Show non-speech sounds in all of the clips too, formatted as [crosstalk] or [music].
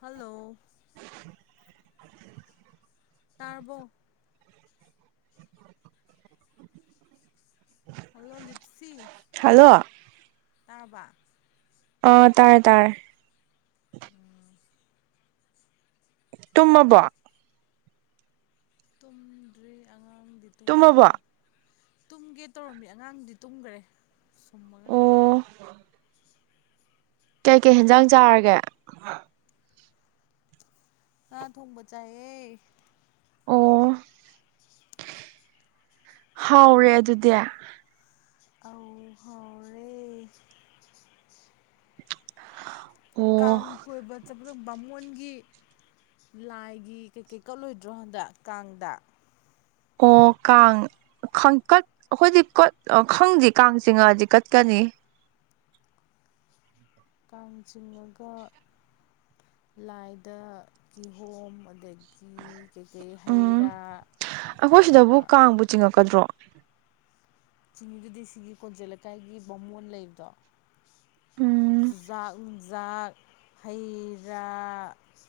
hello ꯇꯥꯔꯔꯕꯣ hello ꯂꯤꯞꯁꯤ hello ꯇꯥꯔꯕ ꯑ ꯇꯔꯦ ꯇꯔꯦ ꯇꯨꯝꯃꯕꯣ ꯇꯨꯝꯗ꯭ꯔꯤ ꯑꯉꯥꯡꯗꯤ ꯇꯨꯝꯃꯕꯣ ꯇꯨꯝꯈ꯭ꯔꯦ ꯇꯨꯝꯒꯦ ꯇꯧꯔꯝꯃꯤ ꯑꯉꯥꯡꯗꯤ ꯇꯨꯝꯈꯔꯦ ꯁꯨꯝꯃꯒ ꯀꯩ ꯀꯩ ꯍꯦꯟꯖꯥꯡ ꯆꯥꯔꯒꯦ ꯉꯥ ꯊꯣꯡꯕ ꯆꯥꯏꯑꯦ ꯑꯣ ꯍꯥꯎꯔꯦ ꯑꯗꯨꯗꯤ ꯑꯩ ꯍꯥꯎꯔꯦ [unintelligible] ꯀꯥꯡ ꯀꯣꯏꯕ ꯆꯠꯄꯗ‌ꯣ ꯕꯥ ꯃꯣꯟ ꯒꯤ ꯂꯥꯏꯒꯤ ꯀꯩꯀꯩ ꯀꯠꯂꯣꯏꯗ꯭ꯔꯣ ꯍꯟꯗꯛ ꯀꯥꯡꯗ ꯑꯣ ꯀꯥꯡ ꯈꯪ ꯀꯠ ꯑꯩꯈꯣꯏꯗꯤ ꯀꯠ ꯈꯪꯗꯦ ꯀꯥꯡ ꯆꯤꯡ ꯉꯛꯑꯗꯤ ꯀꯠꯀꯅꯤ ꯀꯥꯡ ꯆꯤꯡ ꯉꯒ ꯂꯥꯏꯗ ꯀꯤꯍꯣꯝ ꯑꯗꯒꯤ ꯀꯤ ꯀꯩꯀꯩ ꯍꯩ ꯎꯝ ꯔꯥ ꯑꯩꯈꯣꯏ ꯁꯤꯗꯕꯨ ꯀꯩꯀꯥ ꯀꯥꯡꯕꯨ ꯆꯤꯡꯉꯛꯀꯗ꯭ꯔꯣ ꯆꯤꯡꯕꯨꯗꯤ ꯁꯤꯒꯤ ꯀꯣꯟꯖꯦꯜ ꯂꯩꯀꯥꯏꯒꯤ ꯕꯥꯃꯣꯟ ꯂꯩꯕꯗꯣ ꯎꯝ ꯆꯨꯖꯥꯛ ꯎ ꯖꯥꯛ ꯍꯩꯔꯥ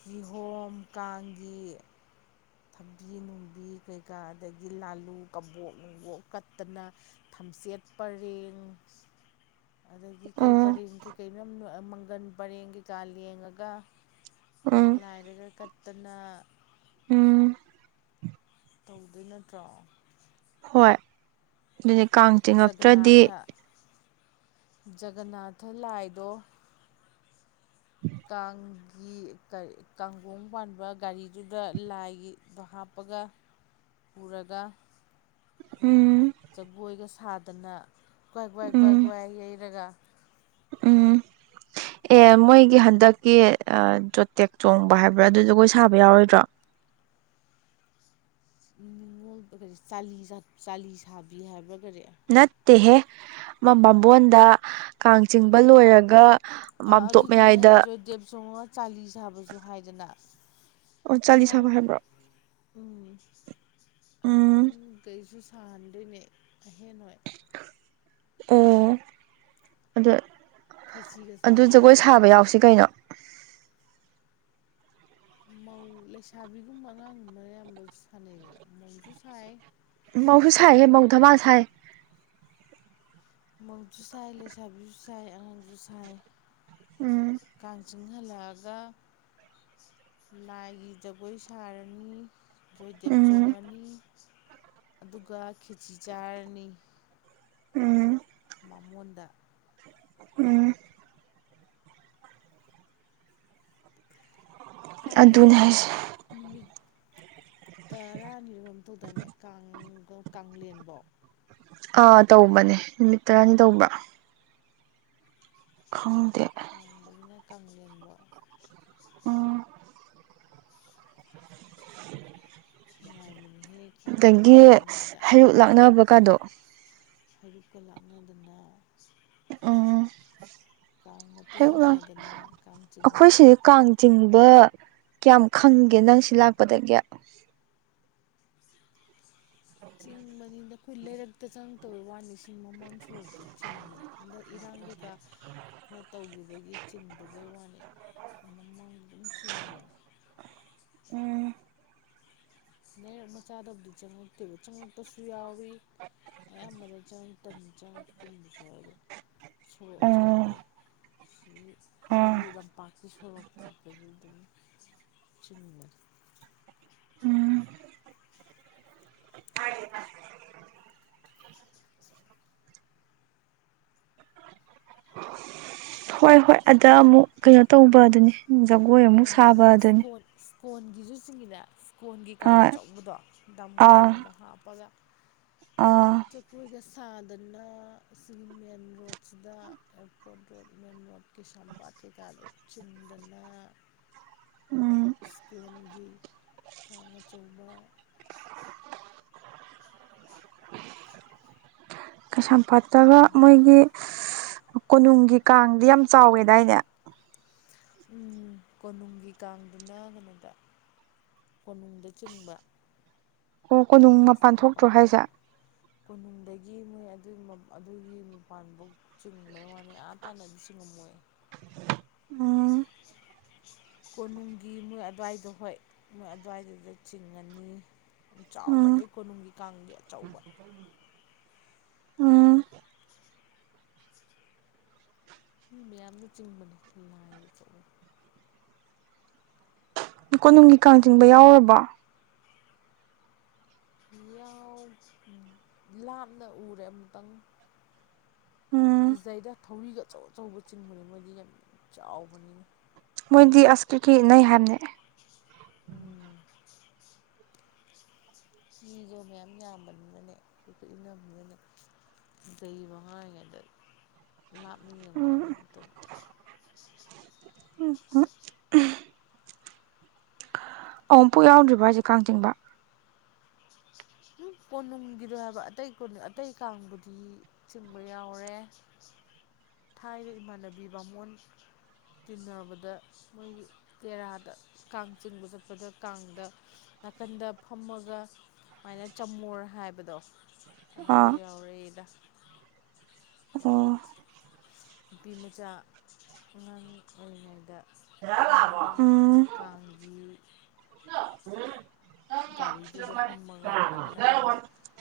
ꯀꯤꯍꯣꯝ ꯀꯥꯡꯒꯤ ꯊꯕꯤ ꯅꯨꯡꯕꯤ ꯀꯩꯀꯥ ꯑꯗꯒꯤ ꯂꯥꯂꯨ ꯀꯕꯣꯛ ꯅꯨꯡꯕꯣꯛ ꯀꯠꯇꯅ ꯊꯝꯆꯦꯠ ꯄꯔꯦꯡ [unintelligible] [inaudible] ꯑꯗꯒꯤ ꯀꯩ ꯑꯣ ꯄꯔꯦꯡ ꯀꯩꯀꯩꯅꯣ ꯃꯪꯒꯟ ꯄꯔꯦꯡ ꯀꯩꯀꯥ ꯂꯦꯡꯉꯒ ꯎꯝ ꯂꯥꯏꯔꯒ ꯀꯠꯇꯅ ꯎꯝ ꯇꯧꯗꯣꯏ ꯅꯠꯇ꯭ꯔꯣ ꯍꯣꯏ ꯑꯗꯨꯗꯤ ꯀꯥꯡ ꯇꯤꯡꯉꯛꯇ꯭ꯔꯗꯤ ꯖꯒꯅꯥꯊ ꯖꯒꯅꯥꯊ ꯂꯥꯏꯗꯣ ꯀꯥꯡꯒꯤ ꯀꯥꯡꯒꯣꯡ ꯄꯥꯟꯕ ꯒꯥꯔꯤꯗꯨꯗ ꯂꯥꯏꯒꯤꯗꯣ ꯍꯥꯞꯄ ꯄꯒ ꯄꯨꯔꯒ ꯎꯝ ꯖꯒꯣꯏꯒ ꯁꯥꯗꯅ ꯀ꯭ꯋꯥꯏ ꯀ꯭ꯋꯥꯏ ꯀ꯭ꯋꯥꯏ ꯎꯝ ꯀ꯭ꯋꯥꯏ ꯌꯩꯔꯒ ꯎꯝ ꯑꯦ ꯃꯣꯏꯒꯤ ꯍꯟꯗꯛꯀꯤ ꯖꯣꯇꯦꯛ ꯆꯣꯡꯕ ꯍꯥꯏꯕ꯭ꯔꯥ ꯑꯗꯨ ꯖꯒꯣꯏ ꯁꯥꯕ ꯌꯥꯎꯔꯣꯏꯗ꯭ꯔꯣ [unintelligible] [inaudible] ꯉꯣꯜ ꯆ ꯆꯥꯂꯤ ꯁꯥꯕꯤ ꯍꯥꯏꯕ꯭ꯔꯥ ꯀꯔꯤ ꯇꯦꯍꯦ ꯑꯃ ꯕꯥꯝꯕꯣꯟꯗ ꯀꯥꯡ ꯆꯤꯡꯕ ꯂꯣꯏꯔꯒ ꯑꯥ ꯃꯥꯝꯇꯣꯞ ꯑꯗꯨꯗꯨꯅꯦ ꯍꯥꯏꯔꯦ ꯃꯌꯥꯏꯗ ꯖꯣꯏ ꯗꯦꯕ ꯆꯣꯡꯉ ꯆꯥꯂꯤ ꯁꯥꯕꯁꯨ ꯍꯥꯏꯗꯅ ꯑꯣ ꯆꯥꯂꯤ ꯑꯉꯥꯡ ꯁꯥꯕ ꯍꯥꯏꯕ꯭ꯔꯣ ꯎꯝ ꯑꯉꯥꯡ ꯎꯝ ꯒꯩꯖꯨ ꯁꯥꯍꯟꯗꯣꯏꯅꯦ ꯑꯕꯦꯝꯃꯥ ꯍꯣꯏ ꯑꯣ ꯑ ꯈꯦꯆꯤꯒ ꯑꯗꯨ ꯆꯥꯕꯗꯣ ꯖꯒꯣꯏ ꯑꯗꯨꯒ ꯁꯥꯕ ꯌꯥꯎꯁꯤ ꯀꯩꯅꯣ ꯃꯧ ꯂꯩꯁꯥꯕꯤꯒꯨꯝꯕ ꯑꯉꯥꯡꯒꯨꯝꯕꯅ ꯑꯌꯥꯝꯕ ꯁꯥꯟꯅꯩꯗꯅ ꯃꯧꯁꯨ ꯁꯥꯏ ꯃꯧꯁꯨ ꯁꯥꯏ ꯃꯧ ꯙꯥꯃꯥ ꯁꯥꯏ ꯃꯧꯖꯨ ꯁꯥꯏ ꯂꯩꯁꯥꯕꯤꯖꯨ ꯁꯥꯏ ꯑꯉꯥꯡꯖꯨ ꯁꯥꯏ ꯎꯝ ꯑꯉꯥꯡ ꯁꯨ ꯁꯥꯏ ꯍꯜꯂꯛꯑꯒ ꯂꯥꯏꯒꯤ ꯖꯒꯣꯏ ꯁꯥꯔꯅꯤ ꯖꯣꯏꯗꯦꯕ ꯎꯝ ꯆꯣꯡꯉꯅꯤ ꯑꯗꯨꯒ ꯈꯦꯆꯤ ꯆꯥꯔꯅꯤ ꯎꯝ ꯕꯥꯃꯣꯟꯗ ꯎꯝ ꯑꯗꯨꯅꯦ ꯀꯥꯟꯁꯤ ꯍꯥꯏꯁꯦ ꯅꯨꯃꯤꯠ ꯇꯔꯥꯅꯤꯔꯝꯗꯨꯗꯅꯦ ꯀꯦꯟꯕꯣ ꯑꯥ ꯇꯧꯕꯅꯦ ꯅꯨꯃꯤꯠ ꯇꯔꯥꯅꯤ ꯇꯧꯕ ꯈꯪꯗꯦ ꯑꯗꯒꯤꯅ ꯀꯪꯂꯦꯟꯕꯥꯎ ꯎꯝ [inaudible] ꯅꯨꯡꯉꯥꯏꯕꯅꯤ ꯑꯗꯒꯤ ꯍꯩꯔꯨꯛ ꯂꯥꯛꯅꯕꯀꯥꯗꯣ ꯍꯩꯔꯨꯛꯀ ꯂꯥꯛꯅꯗꯅ ꯎꯝ ꯀꯥꯡ ꯃꯇꯨꯡ ꯍꯩꯔꯨꯛ ꯂꯥꯛ ꯏꯟꯅꯗꯅ ꯀꯥꯡ ꯑꯩꯈꯣꯏ ꯆꯤꯡꯕ ꯁꯤꯗ ꯀꯥꯡ ꯆꯤꯡꯕ ꯀꯌꯥꯝ ꯈꯪꯒꯦ ꯅꯪ ꯁꯤ ꯂꯥꯛꯄꯗꯒꯤ ꯆꯤꯡ ꯃꯅꯤꯡꯗ ꯈꯨꯜ ꯂꯩꯔꯛꯇ ꯆꯪꯗꯧꯋꯥꯅꯤ ꯃꯃꯥꯡ ꯁꯣꯔꯣꯛꯇꯨ ꯆꯤꯡꯕꯅꯤ ꯍꯟꯗꯛ ꯏꯔꯥꯡꯒ ꯈ ꯈꯔ ꯇꯧꯒꯤꯕꯒꯤ ꯆꯤꯡꯗꯕꯩ ꯋꯥꯅꯤ ꯃꯃꯥꯡ ꯑꯗꯨꯝ ꯆꯤꯡꯕꯅꯤ ꯎꯝ ꯅꯩꯔꯛ ꯃꯆꯥꯗꯕꯨꯗꯤ ꯆꯪꯉꯛꯇꯦꯕ ꯆꯪꯉꯛꯄꯁꯨ ꯌꯥꯎꯏ ꯑꯌꯥꯝꯕꯅ ꯆꯪꯉꯛꯇꯝ ꯆꯪꯉꯛꯀꯨꯝꯕꯁꯨ ꯌꯥꯎꯏ ꯁꯣꯔꯣꯛ ꯑꯆꯧꯕꯗꯣ ꯑꯣ ꯁꯨꯝ ꯑꯣ ꯁꯤꯒꯤ ꯂꯝꯄꯥꯛꯀꯤ ꯁꯣꯔꯣꯛꯇꯒꯤ [unintelligible] ꯑꯗꯨꯝ ꯆꯨꯝꯃꯦ ꯎꯝ ꯍꯣꯏ ꯍꯣꯏ ꯑꯗ ꯑꯃꯨꯛ ꯀꯩꯅꯣ ꯇꯧꯕ ꯑꯗꯨꯅꯤ ꯖꯒꯣꯏ ꯑꯃꯨꯛ ꯁꯥꯕ ꯑꯗꯨꯅꯤ ꯀꯣꯟꯒꯤꯁꯨ ꯆꯤꯡꯉꯤꯗ ꯀꯣꯟꯒꯤ ꯀꯥꯡ ꯑꯥ ꯑꯆꯧꯕꯗꯣ ꯑꯥ ꯗꯃꯣꯗꯣꯔꯗꯣ ꯍꯥꯞꯄꯒ ꯑꯥ ꯆꯄꯨꯏꯒꯁ ꯊꯥꯗꯅ ꯁꯤꯒꯤ ꯃꯦꯟ ꯔꯣꯗꯁꯤꯗ ꯑꯦꯌꯥꯔꯄꯣꯔꯠ ꯔꯣꯗ ꯃꯦꯟ ꯔꯣꯗ ꯀꯩꯁꯝꯄꯥꯠ ꯀꯩ ꯀꯥꯗꯨ ꯆꯨꯝꯗꯅ ꯎꯝ ꯁ꯭ꯀꯣꯟꯒꯤ ꯀꯥꯡ ꯑꯆꯧꯕ ꯀꯩꯁꯥꯝꯄꯥꯠꯇꯒ ꯃꯣꯏꯒꯤ ꯀꯣꯅꯨꯡꯒꯤ ꯀꯥꯡꯗꯤ ꯌꯥꯝ ꯆꯥꯎꯋꯦꯗꯥꯏꯅꯦ ꯎꯝ ꯀꯣꯅꯨꯡꯒꯤ ꯀꯥꯡꯗꯨꯅ ꯀꯩꯅꯣꯗ ꯀꯣꯅꯨꯡꯗ ꯆꯤꯡꯕ ꯑꯣ ꯀꯣꯅꯨꯡ ꯃꯦꯔꯦꯖ ꯃꯄꯥꯟ ꯊꯣꯛꯇ꯭ꯔꯣ ꯍꯥꯏꯁꯦ ꯌꯦꯡꯉꯨꯏ ꯑꯗꯨꯒꯤ ꯑꯗꯨꯒꯤ ꯃꯄꯥꯟꯕꯥꯎ ꯆꯤꯡꯕꯩ ꯋꯥꯅꯤ ꯑꯥ ꯇꯥꯅꯗꯤ ꯆꯤꯡꯉꯝꯃꯣꯏ [inaudible] ꯎꯝ ꯀꯣꯅꯨꯡꯒꯤ ꯃꯣꯏ ꯑꯗꯨꯋꯥꯏꯗꯣ ꯍꯣꯏ ꯃꯣꯏ ꯑꯗꯨꯋꯥꯏꯗꯨꯗ ꯆꯤꯡꯉꯅꯤ ꯆꯥꯎꯕꯅꯦ ꯎꯝ ꯀꯣꯅꯨꯡꯒꯤ ꯀꯥꯡꯗꯤ ꯑꯆꯧꯕ ꯎꯝ ꯃꯤ ꯃꯌꯥꯝꯅ ꯆꯤꯡꯕꯅꯤ ꯂꯥꯏꯒ ꯊꯣꯛꯑꯥꯒ ꯀꯣꯅꯨꯡꯒꯤ ꯀꯥꯡ ꯆꯤꯡꯕ ꯌꯥꯎꯔꯨꯔꯕꯣ ꯌꯥꯎ ꯂꯥꯞꯅ ꯎꯔꯦ ꯑꯃꯨꯛꯇꯪ ꯎꯝ ꯀꯤꯖꯩꯗ ꯊꯧꯔꯤꯒ ꯑꯆꯧ ꯑꯆꯧꯕ ꯆꯤꯡꯕꯅꯦ ꯃꯣꯏꯗꯤ ꯌꯥꯝ ꯆꯥꯎꯕꯅꯤꯅ ꯃꯣꯏꯗꯤ ꯑꯁ ꯀꯤꯀꯤ ꯏꯟꯅꯩ ꯍꯥꯏꯕꯅꯦ ꯎꯝ ꯃꯤꯒ ꯃꯌꯥꯝ ꯌꯥꯝꯕꯅꯤꯅꯅꯦ ꯀꯤꯀꯤ ꯏꯅꯕꯅꯅꯦ [unintelligible] ꯗꯩꯕ ꯑꯉꯥꯡ ꯑꯣꯏꯔꯤꯉꯩꯗ [unintelligible] ꯂꯥꯞꯅ ꯌꯦꯡꯕ ꯎꯝ ꯅꯠꯇꯗꯤ ꯍꯨꯪꯪ [unintelligible] ꯑꯣꯝ ꯄꯨꯨ ꯌꯥꯎꯗ꯭ꯔꯤꯕ ꯍꯥꯏꯁꯦ ꯀꯥꯡ ꯆꯤꯡꯕ ꯎꯝ [inaudible] ꯀꯣꯅꯨꯡꯒꯤꯗꯣ ꯍꯥꯏꯕ ꯑꯇꯩ ꯀꯨꯟ ꯑꯇꯩ ꯀꯥꯡꯕꯨꯗꯤ ꯆꯤꯡꯕ ꯌꯥꯎꯔꯦ ꯊꯥꯏꯅ ꯏꯃꯥꯟꯅꯕꯤ ꯕꯥꯃꯣꯟ ꯇꯤꯟꯅꯕꯗ ꯃꯣꯏꯒꯤ ꯇꯦꯔꯥꯗ ꯀꯥꯡ ꯆꯤꯡꯕ ꯆꯠꯄꯗ ꯀꯥꯡꯗ ꯅꯥꯀꯟꯗ ꯐꯝꯃꯒ ꯁꯨꯃꯥꯏꯅ ꯆꯝꯃꯨꯔ ꯍꯥꯏꯕꯗꯣ ꯑꯗꯨꯒ ꯑꯥ ꯌꯥꯎꯔꯛꯏꯦꯗ ꯑꯣ ꯅꯨꯄꯤꯃꯆꯥ ꯑꯉꯥꯡ ꯑꯣꯏꯔꯤꯉꯩꯗ ꯐꯝꯃꯒ ꯀꯥꯒꯤ ꯎꯝ ꯒꯥꯔꯤꯗꯨꯗ ꯐꯝꯃꯒ ꯅꯥꯀꯟ ꯅꯥꯀꯟꯗ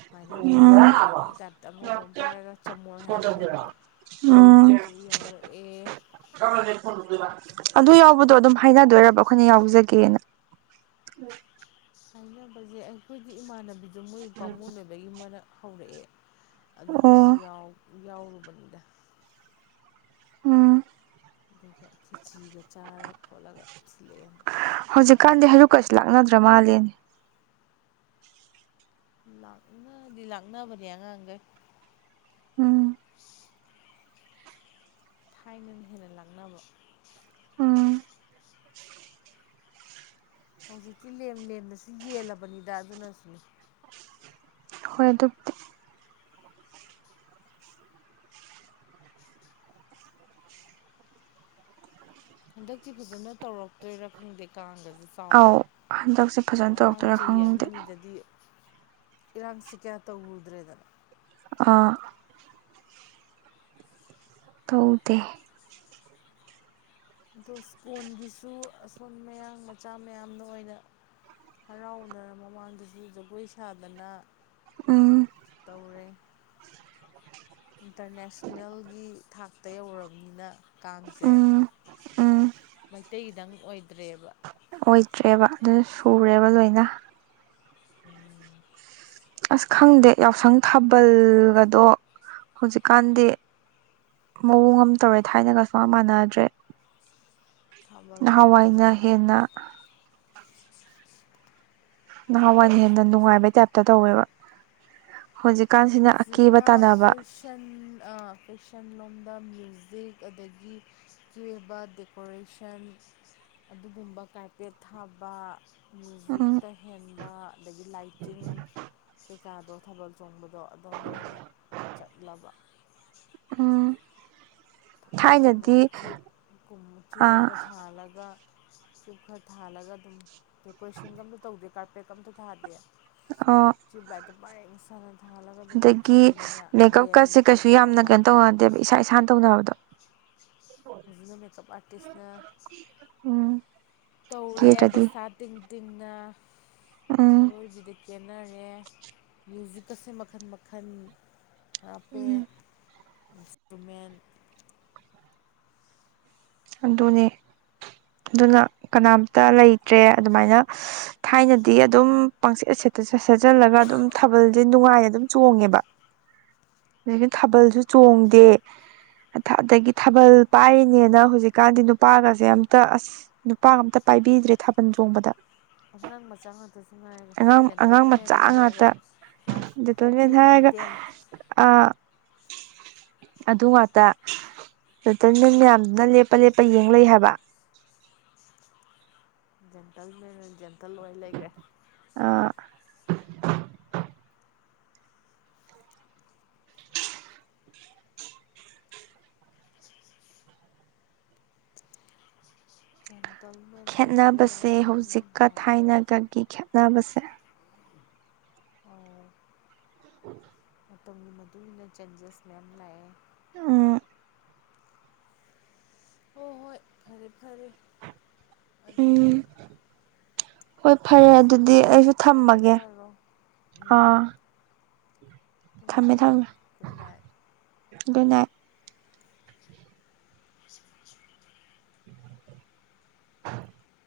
ꯁꯨꯃꯥꯏꯅ ꯎꯝ ꯃꯥꯥꯏꯒꯤ ꯖꯥꯇ ꯑꯉꯧꯕ ꯑꯃ ꯄꯥꯏꯔꯒ ꯆꯃꯣꯔ ꯍꯥꯏꯕ ꯍꯥꯏꯕꯗꯣ ꯎꯝ ꯑꯗꯨ ꯌꯥꯎꯔꯛꯑꯦ ꯑꯗꯨ ꯌꯥꯎꯕꯗꯣ ꯑꯗꯨꯝ ꯍꯥꯏꯅꯗꯣꯏꯔꯕ ꯑꯩꯈꯣꯏꯅ ꯌꯥꯎꯖꯒꯦꯅ ꯍꯥꯏꯅꯕꯁꯦ ꯑꯩꯈꯣꯏꯒꯤ ꯏꯃꯥꯟꯅꯕꯤꯗꯣ ꯃꯣꯏ ꯄꯥꯃꯨꯡꯕꯗꯒꯤ ꯃꯅ ꯍꯧꯔꯛꯑꯦ ꯑꯗꯨꯗꯨꯁꯨ ꯑꯣ ꯌꯥꯎꯔꯨꯕꯅꯤꯗ ꯎꯝ ꯑꯗꯨꯒ ꯈꯦꯆꯤꯒ ꯆꯥꯔ ꯈꯣꯠꯂꯒ ꯊꯤꯜꯂꯛꯑꯦ ꯌꯨꯝꯗ ꯍꯧꯖꯤꯛꯀꯥꯟꯗꯤ ꯍꯌꯛꯀꯁꯤ ꯂꯥꯛꯅꯗ꯭ꯔ ꯃꯥꯜꯂꯦꯅꯦ ꯂꯥꯛꯅꯗꯤ ꯂꯥꯛꯅꯕꯅꯤ ꯌꯥꯉ ꯑꯒ ꯎꯝ ꯇꯥꯏꯃꯦꯟ ꯍ ꯂꯪꯅꯅꯕꯣ ꯎꯝ ꯍꯧꯖꯤꯛꯇꯤ ꯂꯦꯝ ꯂꯦꯝꯅꯁꯨ ꯌꯦꯜꯂꯕꯅꯤꯗ ꯑꯗꯨꯅꯁꯨꯅꯦ ꯍꯣꯏ ꯑꯗꯨ ꯍꯟꯗꯛꯇꯤ ꯐꯖꯅ ꯇꯧꯔꯛꯇꯣꯏꯔꯥ ꯈꯪꯗꯦ ꯀꯥꯡꯒꯅꯤ ꯑꯧ ꯍꯟꯗꯛꯁꯦ ꯐꯖꯅ ꯇꯧꯔꯛꯇꯣꯏꯔꯥ ꯈꯪꯗꯦ ꯏꯔꯥꯡꯁꯤ ꯀꯌꯥ ꯇꯧꯔꯨꯗ꯭ꯔꯦꯗꯅ ꯑꯥ ꯇꯧꯗ ꯑꯗꯨ ꯏꯁ꯭ꯀꯣꯟꯒꯤꯁꯨ ꯑꯁꯣꯟ ꯃꯌꯥꯡ ꯃꯆꯥ ꯃꯌꯥꯝꯅ ꯑꯣꯏꯅ ꯍꯔꯥꯎꯅ ꯃꯃꯥꯡꯗꯁꯨ ꯖꯒꯣꯏ ꯁꯥꯗꯅ ꯎꯝ ꯇꯧꯔꯦ ꯏꯟꯇꯔꯅꯦꯁꯅꯦꯜꯒꯤ ꯊꯥꯛꯇ ꯌꯧꯔꯕꯅꯤꯅ ꯀꯥꯡꯁꯦ ꯎꯝ ꯎꯝ ꯃꯩꯇꯩꯒꯤꯗꯪ ꯑꯣꯏꯗ꯭ꯔꯦꯕ ꯑꯣꯏꯗ꯭ꯔꯦꯕ ꯑꯗꯨꯅ ꯁꯨꯔꯦꯕ ꯂꯣꯏꯅ ꯎꯝ ꯑꯁ ꯈꯪꯗꯦ ꯌꯥꯎꯁꯪ ꯊꯥꯕꯜꯒꯗꯣ ꯍꯧꯖꯤꯛꯀꯥꯟꯗꯤ ꯃꯑꯣꯡ ꯑꯃ ꯇꯧꯔꯦ ꯊꯥꯏꯅꯒꯁꯨꯃ ꯃꯥꯟꯅꯗ꯭ꯔꯦ ꯊꯥꯕꯜ ꯅꯍꯥꯟꯋꯥꯏꯅ ꯆꯣꯡꯕ ꯍꯦꯟꯅ ꯅꯍꯥꯟꯋꯥꯏ ꯍꯦꯟꯅ ꯅꯨꯡꯉꯥꯏꯕꯩ ꯇꯥꯏꯞꯇ ꯇꯧꯋꯦꯕ ꯍꯧꯖꯤꯛꯀꯥꯟꯁꯤꯅ ꯑꯀꯦꯕ ꯍꯧꯖꯤꯛꯅ ꯇꯥꯟꯅꯕ ꯐꯦꯁꯟ ꯐꯦꯁꯟ ꯂꯣꯝ ꯗ ꯃ꯭ꯌꯨꯖꯤꯛ ꯑꯗꯒꯤ ꯆꯦꯕ ꯗꯦꯀꯣꯔꯦꯁꯟ ꯑꯗꯨꯒꯨꯝꯕ ꯀꯥꯏꯄꯦꯠ ꯊꯥꯕ ꯎꯝ ꯃ꯭ꯌꯨꯖꯤꯛꯇ ꯍꯦꯟꯕ ꯑꯗꯒꯤ ꯂꯥꯏꯇꯤꯡ ꯀꯩꯀꯥꯗꯣ ꯊꯥꯕꯜ ꯆꯣꯡꯕꯗ ꯑꯗꯣ ꯑꯗꯣꯝꯗ ꯑꯣꯏꯅ ꯆꯠꯂꯕ ꯑ ꯊꯥꯏꯅꯅ ꯆꯌꯨꯞ ꯀꯨꯝ ꯆꯨꯞ ꯑꯥ ꯑꯃ ꯊꯥꯜꯂꯒ ꯁꯞ ꯈꯔ ꯊꯥꯜꯂꯒ ꯑꯗꯨꯝ ꯗꯦꯀꯣꯔꯦꯁꯟꯒ ꯑꯝꯇ ꯇꯧꯗꯦ ꯀꯥꯔꯄꯦꯠꯀ ꯑꯝꯇ ꯊꯥꯗꯦ ꯑꯣ ꯕꯥ ꯏꯟꯁꯥꯟ ꯑꯗꯒꯤ ꯃꯦꯀꯞ ꯀꯠꯁꯦ ꯈꯔ ꯀꯩꯁꯨ ꯌꯥꯝꯅ ꯇꯧꯔꯒ ꯀꯩꯅꯣ ꯇꯧꯅꯗꯦꯕ ꯏꯁꯥ ꯏꯁꯥꯅ ꯇꯧꯅꯕꯗꯣ ꯍꯧꯖꯤꯅ ꯃꯦꯀꯞ ꯑꯥꯇꯤꯁꯅ ꯎꯝ ꯇꯧꯔꯦ ꯀꯦꯗ꯭ꯔꯗꯤ ꯄꯩꯁꯥ ꯇꯤꯡ ꯇꯤꯡꯅ ꯎꯝ ꯑꯔꯣꯏꯕꯤꯗꯗꯒꯤ ꯈꯦꯟꯅꯔꯦ ꯃ꯭ꯌꯨꯖꯤꯛꯀꯁꯦ ꯃꯈꯟ ꯃꯈꯟ ꯍꯥꯄꯦ ꯏꯟꯁꯇ꯭ꯔꯨꯃꯦꯟ ꯑꯗꯨꯅꯦ ꯑꯗꯨꯅ ꯀꯅꯥꯝꯇ ꯂꯩꯇ꯭ꯔꯦ ꯑꯗꯨꯃꯥꯏꯅ ꯊꯥꯏꯅꯗꯤ ꯑꯗꯨꯝ ꯄꯪꯆꯠ ꯑꯁꯦ ꯁꯠꯆꯜꯂꯒ ꯑꯗꯨꯝ ꯊꯥꯕꯜꯁꯦ ꯅꯨꯡꯉꯥꯏꯅ ꯑꯗꯨꯝ ꯆꯣꯡꯉꯦꯕ ꯑꯩꯅ ꯊꯥꯕꯜꯁꯨ ꯆꯣꯡꯗꯦ ꯑꯗꯒꯤ ꯊꯥꯕꯜ ꯄꯥꯏꯔꯤꯅꯦꯅ ꯍꯧꯖꯤꯛ ꯍꯧꯖꯤ ꯀꯥꯟꯗꯤ ꯅꯨꯄꯥꯒꯁꯦ ꯑꯝꯇ ꯑꯁ ꯅꯨꯄꯥꯒ ꯑꯝꯇ ꯄꯥꯏꯕꯤꯗ꯭ꯔꯦ ꯊꯥꯕꯜ ꯆꯣꯡꯕꯗ ꯑꯉꯥꯡ ꯃꯆꯥ ꯉꯥꯛꯇ ꯁ ꯍꯥꯏꯔꯒ ꯑꯉꯥꯡ ꯑꯉꯥꯡ ꯖꯦꯟꯇꯜꯃꯦꯟ ꯃꯆꯥ ꯍꯥꯏꯔꯒ ꯉꯥꯛꯇ ꯀ꯭ꯂꯥꯁ ꯑꯩꯠ ꯅꯥꯏꯟ ꯇꯦꯟ ꯑꯦꯦꯝ ꯑ ꯑꯗꯨ ꯉꯥꯛꯇ ꯔꯇ ꯌꯥꯝꯅ ꯂꯦꯞ ꯂꯄ ꯂꯦꯞꯄ ꯌꯦꯡꯂꯩ ꯍꯥꯏꯕ ꯖꯦꯟꯇꯜ ꯖꯦꯟꯇꯜ ꯂꯣꯏ ꯂꯩꯈ꯭ꯔꯦ ꯖꯦꯟꯇꯜꯃꯦꯟ ꯄꯥꯏꯕꯤꯕ ꯈꯦꯅꯕꯁꯦ ꯌꯥꯔꯅꯤ ꯍꯧꯖꯤꯛꯀ ꯍꯥꯏꯔꯛꯑꯦ ꯊꯥꯏꯅꯒꯒꯤ ꯈꯦꯠꯅꯕꯁꯦ ꯑꯣ ꯎꯝ ꯃꯇꯝꯒꯤ ꯃꯇꯨꯡ ꯏꯟꯅ ꯆꯦꯟꯖꯦꯁ ꯃꯌꯥꯝ ꯂꯥꯛꯑꯦ ꯑ ꯍꯣꯏ ꯍꯣꯏ ꯐꯔꯦ ꯐꯔꯦ ꯎꯝ ꯑꯗꯨꯗꯤ ꯍꯣꯏ ꯐꯔꯦ ꯅꯪꯁꯨ ꯑꯗꯨꯗꯤ ꯑꯩꯁꯨ ꯊꯝꯃꯒꯦ ꯇꯨꯝꯖꯔꯣ ꯑꯥ ꯇꯃ ꯊꯝꯃꯦ ꯇꯨꯝꯃ ꯇꯗꯥꯏ ꯑꯗꯨꯅ ꯑ [inaudible]